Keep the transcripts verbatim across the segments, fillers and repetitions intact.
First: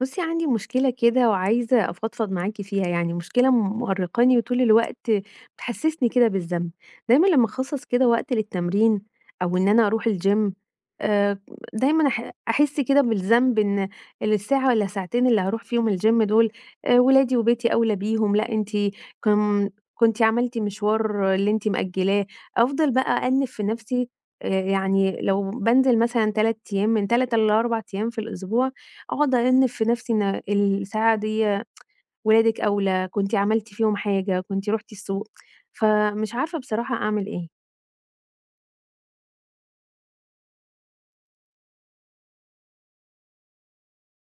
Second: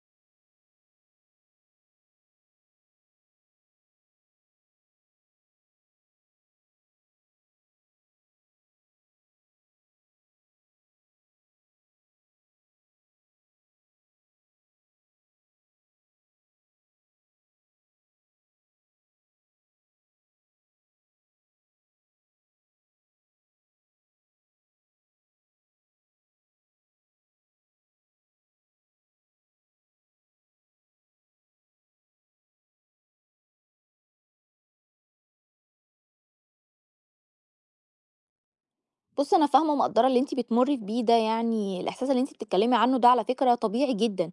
بُصّي، عندي مشكلة كده وعايزة أفضفض معاكِ فيها، يعني مشكلة مأرّقاني وطول الوقت بتحسّسني كده بالذنب. دايمًا لمّا أخصّص كده وقت للتمرين أو إن أنا أروح الgym، آآ، دايمًا أح أحس كده بالذنب إن الساعة والّا ساعتين اللي هاروح فيهم الgym دول، آآ، ولادي وبيتي أولى بيهم، لأ أنتِ كن كنتِ عملتِ مشوار اللي أنتِ مأجلاه. أفضل بقى أأنِّب في نفسي. آآ، يعني لو بانزل مثلًا ثلاثة أيام، من ثلاثة ل4 أيام في الأسبوع، أقعد أأنِّب في نفسي إن الساعة دي ولادِك أولى، كنتِ عملتِ فيهم حاجة، كنتِ رُحتِ السوق، فمش عارفة بصراحة أعمل إيه. بُصّي، أنا فاهمة ومقدّرة اللي أنتِ بتمُرّي بيه ده يعني الإحساس اللي أنتِ بتتكلّمي عنه ده على فكرة طبيعي جدًا،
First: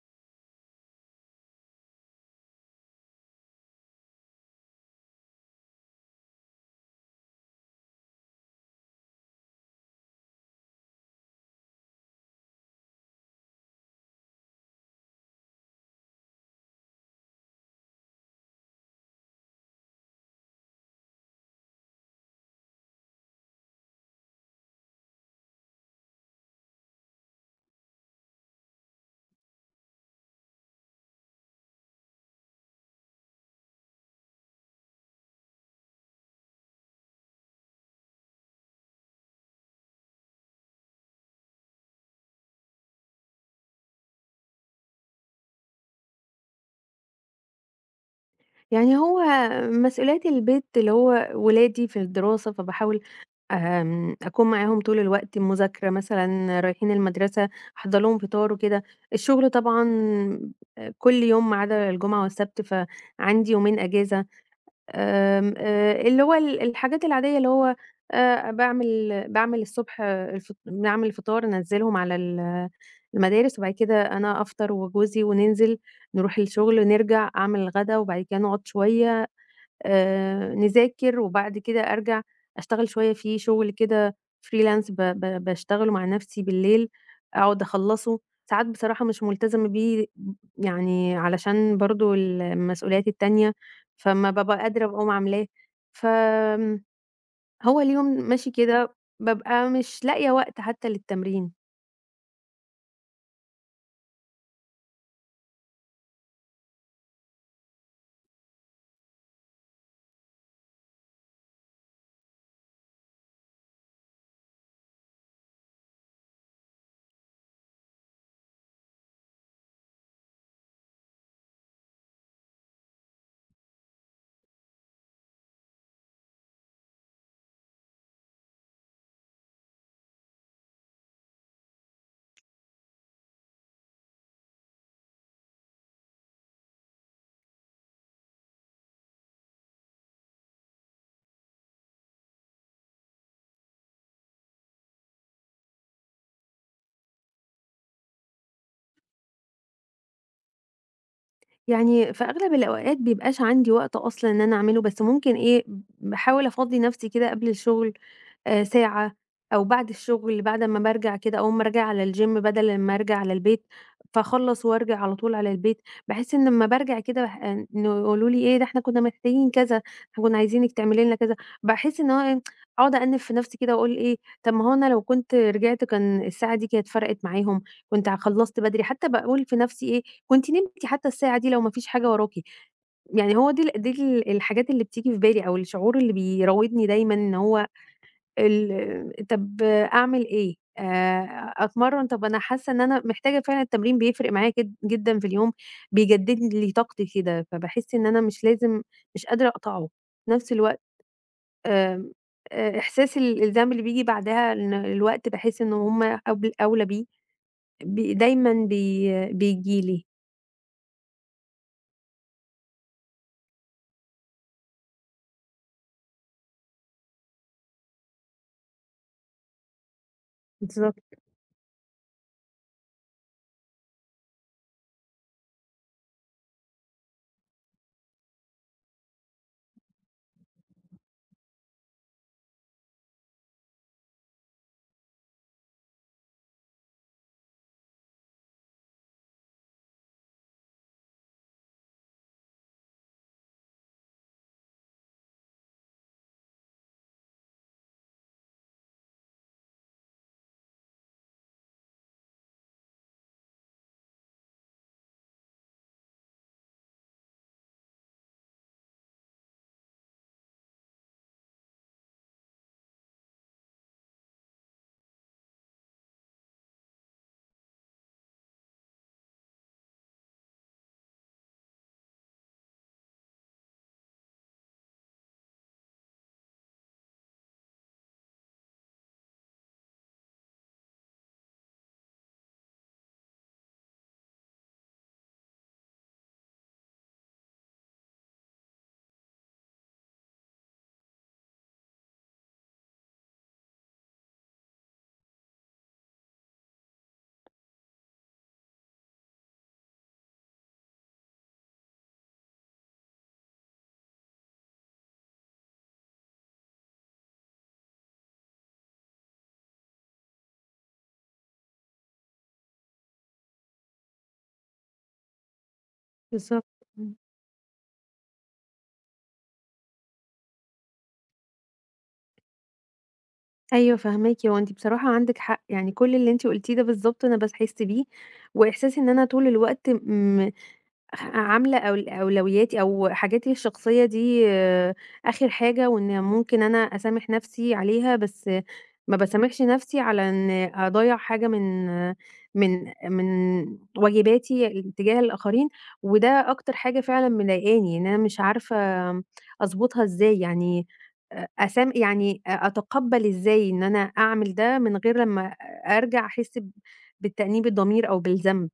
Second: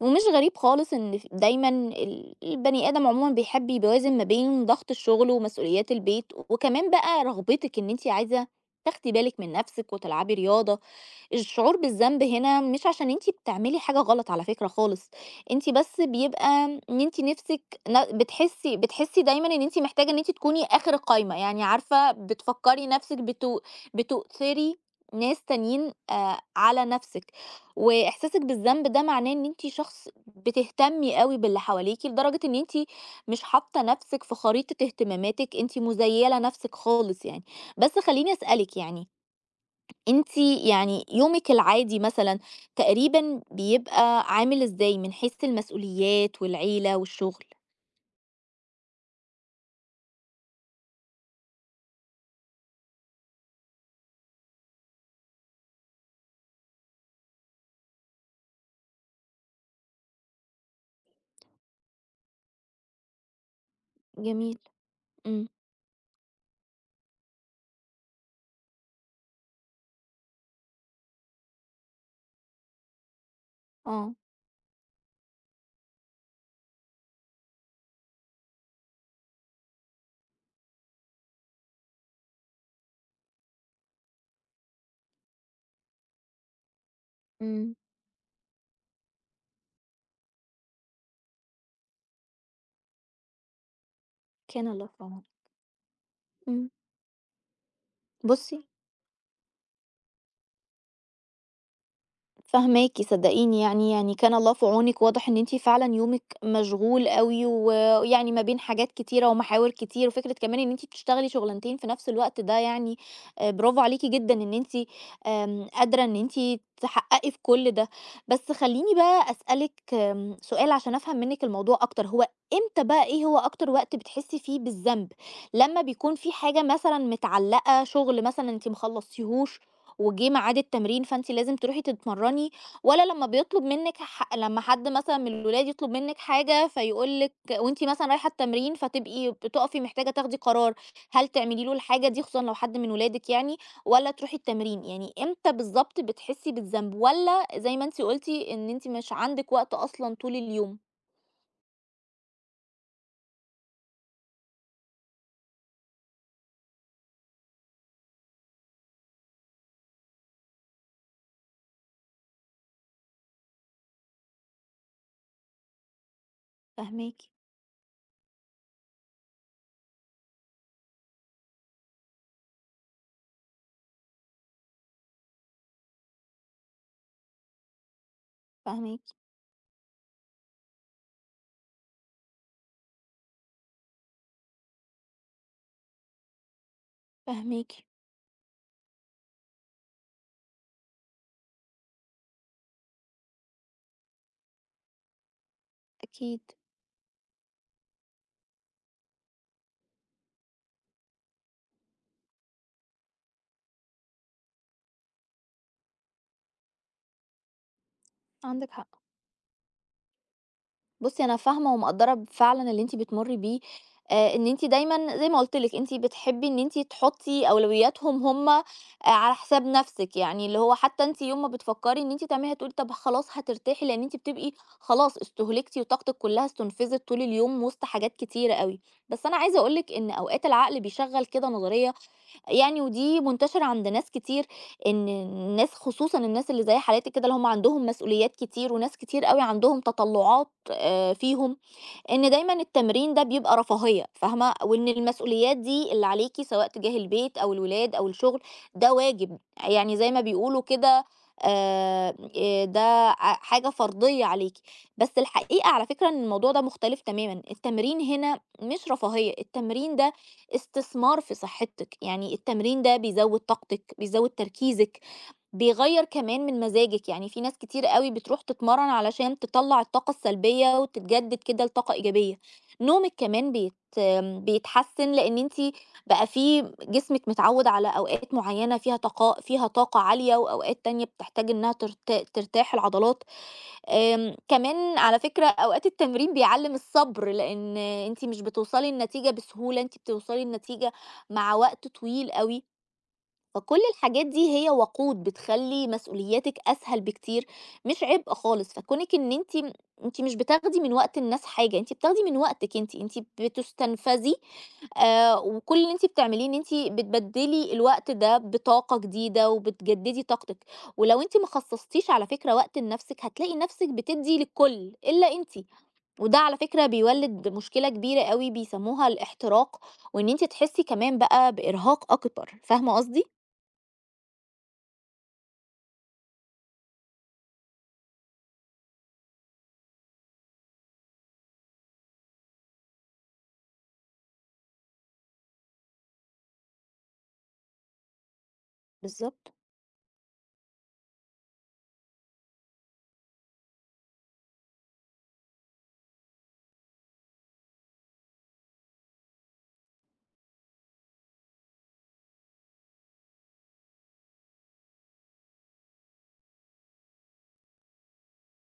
ومش غريب خالص إن ف دايمًا ال البني آدم عمومًا بيحب يوازن ما بين ضغط الشغل ومسؤوليات البيت، وكمان بقى رغبتِك إن أنتِ عايزة تاخدي بالِك من نَفْسِك وتلعبي رياضة، الشعور بالذنب هنا مش عشان أنتِ بتعملي حاجة غلط على فكرة خالص، أنتِ بس بيبقى إن أنتِ نِفسِك ن بتحسي بتحسي دايمًا إن أنتِ محتاجة إن أنتِ تكوني آخر القايمة، يعني عارفة بتفكّري نَفسِك بتو بتؤثري ناس تانيين آآ على نَفسِك، وإحساسِك بالذنب ده معناه إن أنتِ شخص بتهتمي أوي باللي حواليكِ لدرجة إن أنتِ مش حاطة نَفسِك في خريطة اهتماماتِك، أنتِ مُزيّلة نَفسِك خالص يعني. بس خلّيني أسألِك يعني أنتِ يعني يومِك العادي مثلًا تقريبًا بيبقى عامل إزاي من حيث المسؤوليات والعيلة والشغل؟ يعني هو مسؤوليات البيت اللي هو ولادي في الدراسة، فباحاول آمم، أكون معاهم طول الوقت، المذاكرة مثلًا، رايحين المدرسة، أحضّر لهم فطار وكده. الشغل طبعًا آه، كل يوم ما عدا الجمعة والسبت، فعندي يومين أجازة. جميل، إمم، آمم، آآ، اللي هو ال الحاجات العادية اللي هو، آآ، باعمل باعمل الصبح، آه، الفط باعمل الفطار أنزّلهم على ال المدارس، وبعد كده آه، أنا أفطر وجوزي وننزل نروح الشغل، نرجع أعمل الغدا، وبعد كده نقعد شوية آآ نذاكر، وبعد كده أرجع أشتغل شوية في شغل كده freelance، ب ب باشتغله مع نفسي بالليل، أقعد إمم، أخلّصه، ساعات بصراحة مش ملتزمة بيه يعني علشان برضه المسؤوليات التانية، فأمّا بابقى كان الله قادرة في باقوم عونِك، عاملاه. إمم. فآمم هو اليوم ماشي بُصي كده، بابقى مش لاقية وقت حتى للتمرين. فاهماكِ صدقيني يعني، يعني كان الله في عونِك، واضح إن أنتِ فعلًا يومِك مشغول أوي، و ويعني ما بين حاجات كتيرة ومحاور كتير، وفكرة كمان إن أنتِ بتشتغلي شغلانتين في نفس الوقت ده يعني آآ برافو عليكِ جدًا إن أنتِ آمم قادرة إن أنتِ تحققي في كل ده. بس خلّيني بقى أسألِك آمم سؤال عشان أفهم منِك الموضوع أكتر، هو إمتى بقى إيه هو أكتر وقت بتحسي فيه بالذنب؟ لمّا بيكون في حاجة مثلًا متعلقة، شغل مثلًا أنتِ ما خلصتيهوش، وجه ميعاد التمرين فأنتِ لازم تروحي تتمرّني، والّا لمّا بيطلب منِّك ح لمّا حد مثلًا من الولاد يطلب منِّك حاجة فيقول لِك وأنتِ مثلًا رايحة التمرين فتبقي بتُقفي محتاجة تاخدي قرار، هل تعملي له الحاجة دي خصوصًا لو حد من ولادِك يعني والّا تروحي التمرين؟ يعني إمتى بالضبط بتحسّي بالذنب والّا زي ما أنتِ قُلتِ إن أنتِ مش عندِك وقت أصلًا طول اليوم؟ يعني في أغلب الأوقات بيبقاش عندي وقت أصلًا إن أنا أعمله، بس ممكن إيه، باحاول أفضّي نفسي كده قبل الشغل آآ ساعة، أو بعد الشغل بعد أمّا بارجع كده أول ما أرجع على الgym بدل ما أرجع على البيت، فاخلّص وأرجع على طول على البيت. باحس إن أمّا بارجع فاهماكِ، كده باح إنه يقولوا لي إيه ده، إحنا كنا محتاجين كذا، إحنا كنا عايزينِك تعملي لنا كذا، باحس إن هو إيه، أقعد أأنِّب في نفسي كده وأقول إيه، طب ما هو أنا لو كنت رجعت كان الساعة دي كانت فرقت معاهم، كنت ع خلّصت بدري، فاهماكِ، حتى باقول في نفسي إيه، كنتِ نمتِ حتى الساعة دي لو ما فيش حاجة وراكِ. يعني هو دي ال دي ال الحاجات اللي بتيجي في بالي أو الشعور اللي بيراودني دايمًا إن هو، فاهماكِ، ال طب أعمل إيه؟ آآ أتمرّن، طب أنا حاسة إن أنا محتاجة فعلًا التمرين بيفرق معايا جد جدًا في اليوم، أكيد، بيجدد لي طاقتي كده، فباحس إن أنا مش لازم، مش قادرة أقطعه. في نفس الوقت، آمم آآ إحساس ال الذنب اللي بييجي بعدها إن الوقت، باحس إن هم أول أولى بيه، بي دايمًا عندِك حق. بي بييجي لي. بُصّي، أنا فاهمة ومقدّرة فعلًا اللي أنتِ بتمُرّي بيه، آآ إن أنتِ دايمًا زي ما قُلت لِك، أنتِ بتحبّي إن أنتِ تحُطّي أولوياتهم هم آآ على حساب نَفْسِك، يعني اللي هو بالضبط، حتى أنتِ يوم ما بتفكّري إن أنتِ تعملي هتقولي طَب خلاص هترتاحي، لإن أنتِ بتبقي خلاص استُهلكتِ وطاقتِك كُلّها استُنفذت طول اليوم وِسط حاجات كتيرة أوي. بس أنا عايزة أقول لِك إن أوقات العقل بيشغّل كده نظرية يعني ودي منتشرة عند ناس كتير إن الناس خصوصًا الناس اللي زي حالاتي كده اللي هم عندهم مسؤوليات كتير وناس كتير أوي عندهم تطلعات آآ فيهم، إن دايمًا التمرين ده بيبقى رفاهية فاهمة، وإن المسؤوليات دي اللي عليكِ سواء تجاه البيت أو الولاد أو الشغل ده واجب، يعني زي ما بيقولوا كده آآ آآ ده ع حاجة فرضية عليكِ، بس الحقيقة على فكرة إن الموضوع ده مختلف تمامًا، التمرين هنا مش رفاهية، التمرين ده استثمار في صحتِك، يعني التمرين ده بيزوّد طاقتِك، بيزوّد تركيزِك. بيغيّر كمان من مزاجِك، يعني في ناس كتير أوي بتروح تتمرّن علشان تطلّع الطاقة السلبية وتتجدد كده لطاقة إيجابية، نومِك كمان بيت بيتحسّن لإن أنتِ بقى في جسمِك متعوّد على أوقات معيّنة فيها طاقة فيها طاقة عالية وأوقات تانية بتحتاج إنها ترت ترتاح العضلات، آمم، كمان على فكرة أوقات التمرين بيعلّم الصبر، لإن أنتِ مش بتوصلي لنتيجة بسهولة، أنتِ بتوصلي لنتيجة مع وقت طويل أوي، فكل الحاجات دي هي وقود بتخلّي مسؤولياتِك أسهل بكتير، مش عبء خالص، فكونِك إن أنتِ م أنتِ مش بتاخدي من وقت الناس حاجة، أنتِ بتاخدي من وقتِك أنتِ، أنتِ بتُستنفذي آآ وكل اللي أنتِ بتعمليه إن أنتِ بتبدّلي الوقت ده بطاقة جديدة وبتجدّدي طاقتِك، ولو أنتِ ما خصصتيش على فكرة وقت لنفسِك، هتلاقي نفسِك بتدّي للكل إلا أنتِ، وده على بالضبط، فكرة إمم. بيولِّد مشكلة كبيرة أوي بيسموها الاحتراق، وإن أنتِ تحسّي كمان بقى بإرهاق أكبر، فاهمة قصدي؟ أيوه فاهماكِ، هو أنتِ بصراحة عندِك حق، يعني كل اللي أنتِ قُلتيه ده بالضبط أنا باحس بيه، وإحساس إن أنا طول الوقت م عاملة أول أولوياتي أو حاجاتي الشخصية دي آه، آخر حاجة، وإن ممكن أنا أسامح نفسي عليها، بس ما بالضبط. باسامحش نفسي على إن أضيّع حاجة من من من واجباتي تجاه الآخرين، وده أكتر حاجة فعلًا مضايقاني، إن أنا مش عارفة أضبطها إزاي، يعني أ أسام يعني أ أتقبّل إزاي إن أنا أعمل ده من غير لمّا أرجع أحس ب بتأنيب الضمير أو بالذنب؟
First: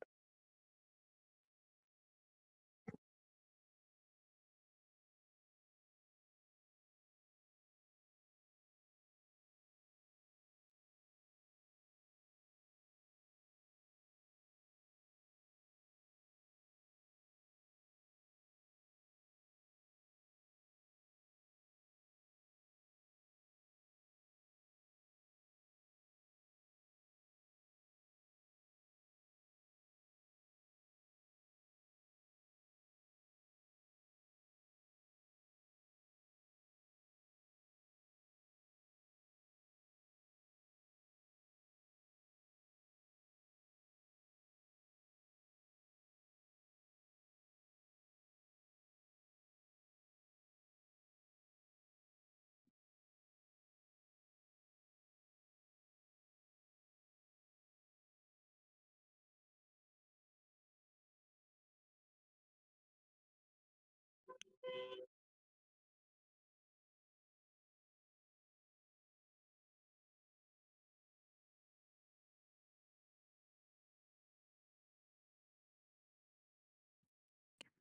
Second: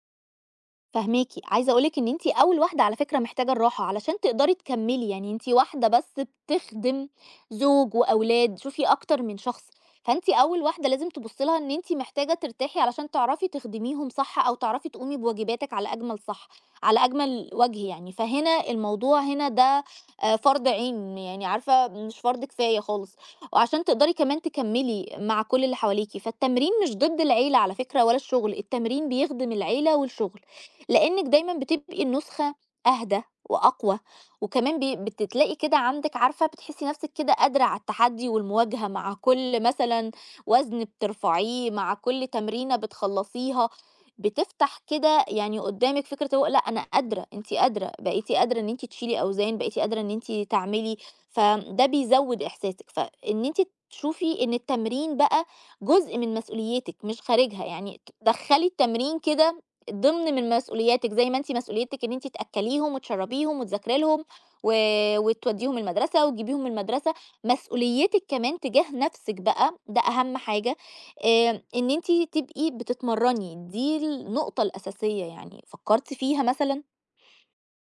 فاهماكِ، عايزة أقول لِك إن أنتِ أول واحدة على فكرة محتاجة الراحة، علشان تقدري تكمّلي، يعني أنتِ واحدة بس بتخدم زوج وأولاد، شوفي أكتر من شخص، فأنتِ أول واحدة لازم تبُصّي لها إن أنتِ محتاجة ترتاحي علشان تعرفي تخدميهم صح، أو تعرفي تقومي بواجباتِك على أجمل صح على أجمل وجه يعني، فهنا الموضوع هنا ده آآ فرض عين يعني عارفة مش فرض كفاية خالص، وعشان تقدري كمان تكمّلي مع كل اللي حواليكِ، فالتمرين مش ضد العيلة على فكرة ولا الشغل، التمرين بيخدم العيلة والشغل. لأنِك دايمًا بتبقي النسخة أهدى وأقوى، وكمان بي بتتلاقي كده عندِك عارفة بتحسّي نفسِك كده قادرة على التحدي والمواجهة مع كل مثلًا وزن بترفعيه، مع كل تمرينة بتخلّصيها، بتفتح كده يعني قدّامِك فكرة هو لأ أنا قادرة، أنتِ قادرة، بقيتِ قادرة إن أنتِ تشيلي أوزان، بقيتِ قادرة إن أنتِ تعملي، فده بيزوّد إحساسِك، فإن أنتِ تشوفي إن التمرين بقى جزء من مسؤوليتِك مش خارجها، يعني تدخّلي التمرين كده ضمن من مسؤولياتِك، زي ما أنتِ مسؤوليتِك إن أنتِ تأكّليهم وتشرّبيهم وتذاكري لهم و وتودّيهم المدرسة وتجيبيهم من المدرسة، مسؤوليتِك كمان تجاه نَفْسِك بقى، ده أهَم حاجة، آآ إن أنتِ تبقي بتتمرّني، دي النقطة الأساسية يعني، فكّرتِ فيها مثلًا؟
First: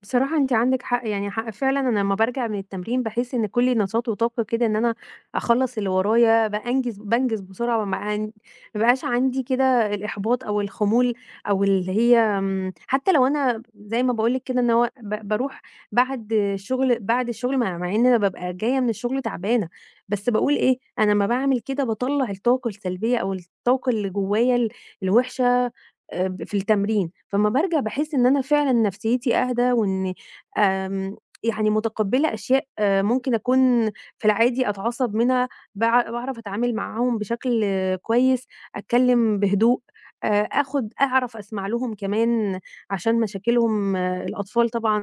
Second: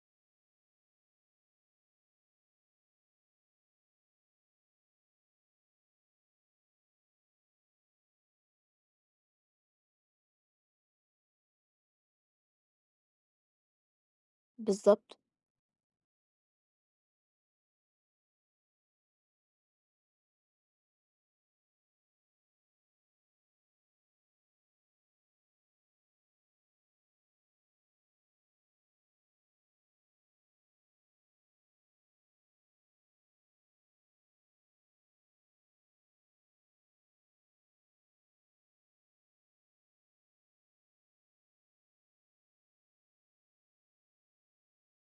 بصراحة أنتِ عندِك حق، يعني حق فعلًا أنا لمّا بارجع من التمرين باحس إن كُلّي نشاط وطاقة كده، إن أنا أخلّص اللي ورايا، بأنجز بانجز بسرعة، ما عن ما بقاش عندي كده الإحباط أو الخمول، أو اللي هي آمم، حتى لو أنا زي ما باقول لِك كده إن هو بالضبط، ب باروح بعد الشغل بعد الشغل مع مع إن أنا بابقى جاية من الشغل تعبانة، بس باقول إيه، أنا أمّا باعمل كده باطلّع الطاقة السلبية أو الطاقة اللي جوايا ال الوحشة آآ ب في التمرين، فأمّا بارجع باحس إن أنا فعلًا نفسيتي أهدى، وإن آمم يعني متقبّلة أشياء آه، ممكن أكون في العادي أتعصب منها، باع باعرف أتعامل معاهم بشكل آه، كويس، أتكلّم بهدوء، آآ آخُد أعرف أسمع لهم كمان عشان مشاكلهم، آه، الأطفال طبعًا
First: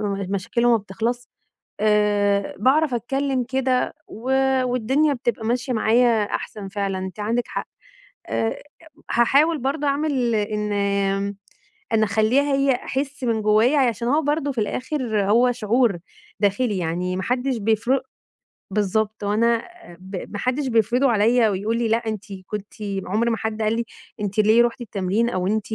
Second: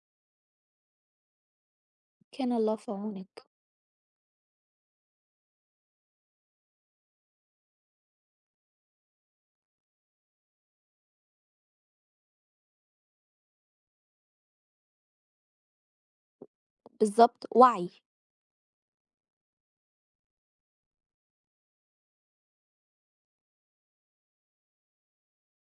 م مشاكلهم ما بتخلص، كان آآ الله في باعرف أتكلّم عونِك. كده و والدنيا بتبقى ماشية معايا أحسن فعلًا، أنتِ عندِك حق. آآ هاحاول برضه أعمل إن، آمم، إن أخلّيها هي أحس من جوايا، عشان هو برضه في الآخر هو شعور داخلي، يعني ما بالضبط، حدّش وَعْي. بيفرُ بالضبط، وأنا، ب ما حدش بيفرضه عليَّ ويقول لي لأ أنتِ كنتِ، عُمر ما حد قال لي أنتِ ليه رُحتِ التمرين، أو أنتِ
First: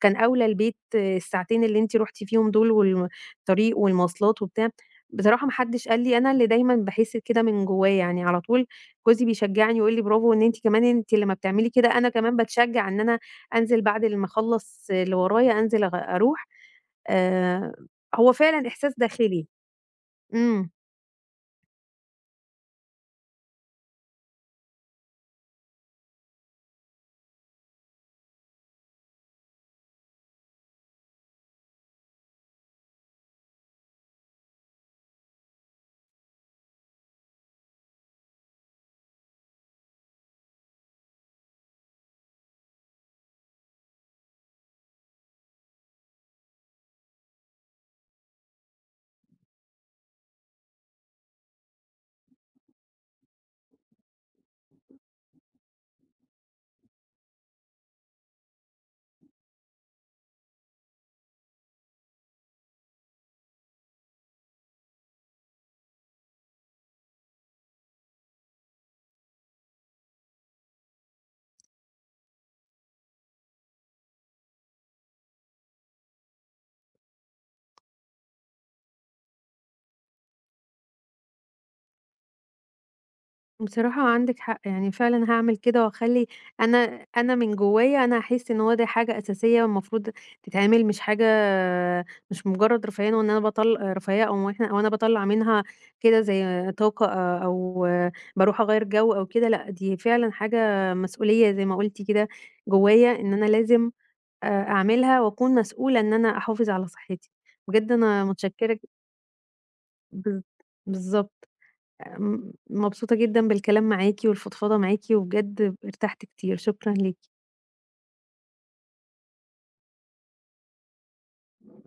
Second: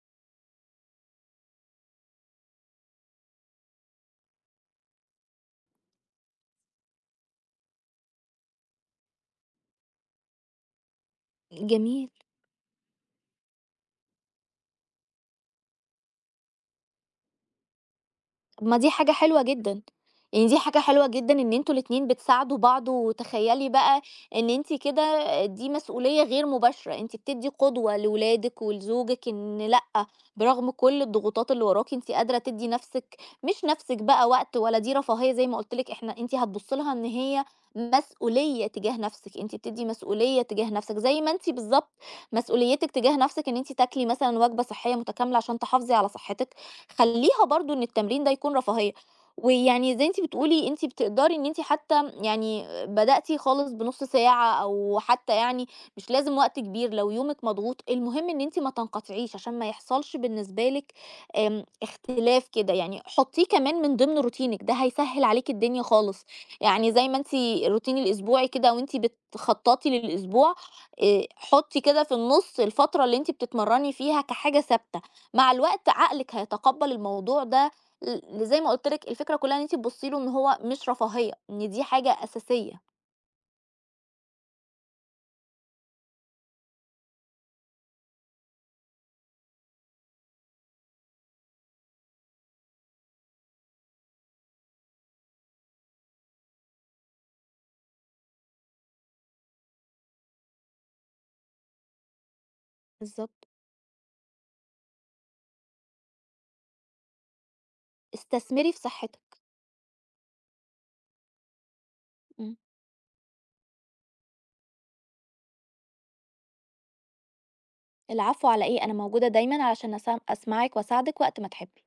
كان أولى البيت الساعتين اللي أنتِ رُحتِ فيهم دول والم الطريق والمواصلات وبتاع. بصراحة ما حدش قال لي، أنا اللي دايمًا باحس كده من جوايا، يعني على طول جوزي بيشجعني ويقول لي برافو، إن أنتِ كمان أنتِ لمّا بتعملي كده جميل. أنا كمان باتشجع إن أنا أنزل بعد ال ما أخلّص اللي ورايا، أنزل أغ أروح. آآ هو طب فعلًا ما دي إحساس حاجة حلوة داخلي، جدًا، يعني دي إمم. حاجة حلوة جدًا إن أنتم الاتنين بتساعدوا بعض، وتخيّلي بقى إن أنتِ كده دي مسؤولية غير مباشرة، أنتِ بتدّي قدوة لولادِك ولزوجِك إن لأ، برغم كل الضغوطات اللي وراكِ أنتِ قادرة تدّي نَفْسِك مش نَفْسِك بقى وقت ولا دي رفاهية زي ما قُلت لِك إحنا أنتِ هتبُصّي لها إن هي مسؤولية تجاه نَفْسِك، أنتِ بتدّي مسؤولية تجاه نَفْسِك، زي ما أنتِ بالضبط مسؤوليتِك تجاه نَفْسِك إن أنتِ تاكلي مثلًا وجبة صحّية متكاملة عشان تحافظي على صحتِك. خلّيها برضه إن التمرين ده يكون رفاهية، ويعني زي أنتِ بتقولي أنتِ بتقدري إن أنتِ حتى يعني بدأتِ خالص بنُص ساعة أو حتى يعني مش لازم وقت كبير، لو يومِك مضغوط المهم إن أنتِ ما تنقطعيش عشان ما يحصلش بالنسبة لِك آمم، اختلاف كده، يعني حطّيه كمان من ضمن روتينِك، ده هيسهّل عليكِ الدنيا خالص، يعني زي ما أنتِ الروتين الأسبوعي كده وأنتِ بتخطّطي للأسبوع آآ، حطّي كده في النُص الفترة اللي أنتِ بتتمرّني فيها كحاجة ثابتة. مع الوقت عقلِك هيتقبّل الموضوع ده ل زي ما قُلت لِك الفكرة كلّها إن أنتِ تبُصّي له إن هو مش رفاهية، إن دي حاجة أساسية. بصراحة عندِك حق، يعني فعلًا هاعمل كده وأخلّي أنا أنا من جوايا أنا هاحس إن هو دي حاجة أساسية المفروض تتعمل، مش حاجة مش مجرد رفاهية، وإن أنا باطل رفاهية، أو إحنا أو أنا باطلّع منها كده زي طاقة، أ أو باروح أغيّر جو أو كده، لأ دي فعلًا حاجة مسؤولية زي ما قُلتِ كده جوايا، إن أنا بالضبط. لازم آآ أعملها وأكون مسؤولة إن أنا أحافظ على صحتي. بجد أنا استثمري متشكرة، في ج صحتِك. بالض بالضبط. آمم، إمم. مبسوطة جدًا بالكلام معاكِ والفضفضة معاكِ، وبجد ارتحت كتير، شكرًا ليكِ. العفو على إيه، أنا موجودة دايمًا علشان أسا أسمعِك وأساعدِك وقت ما تحبّي.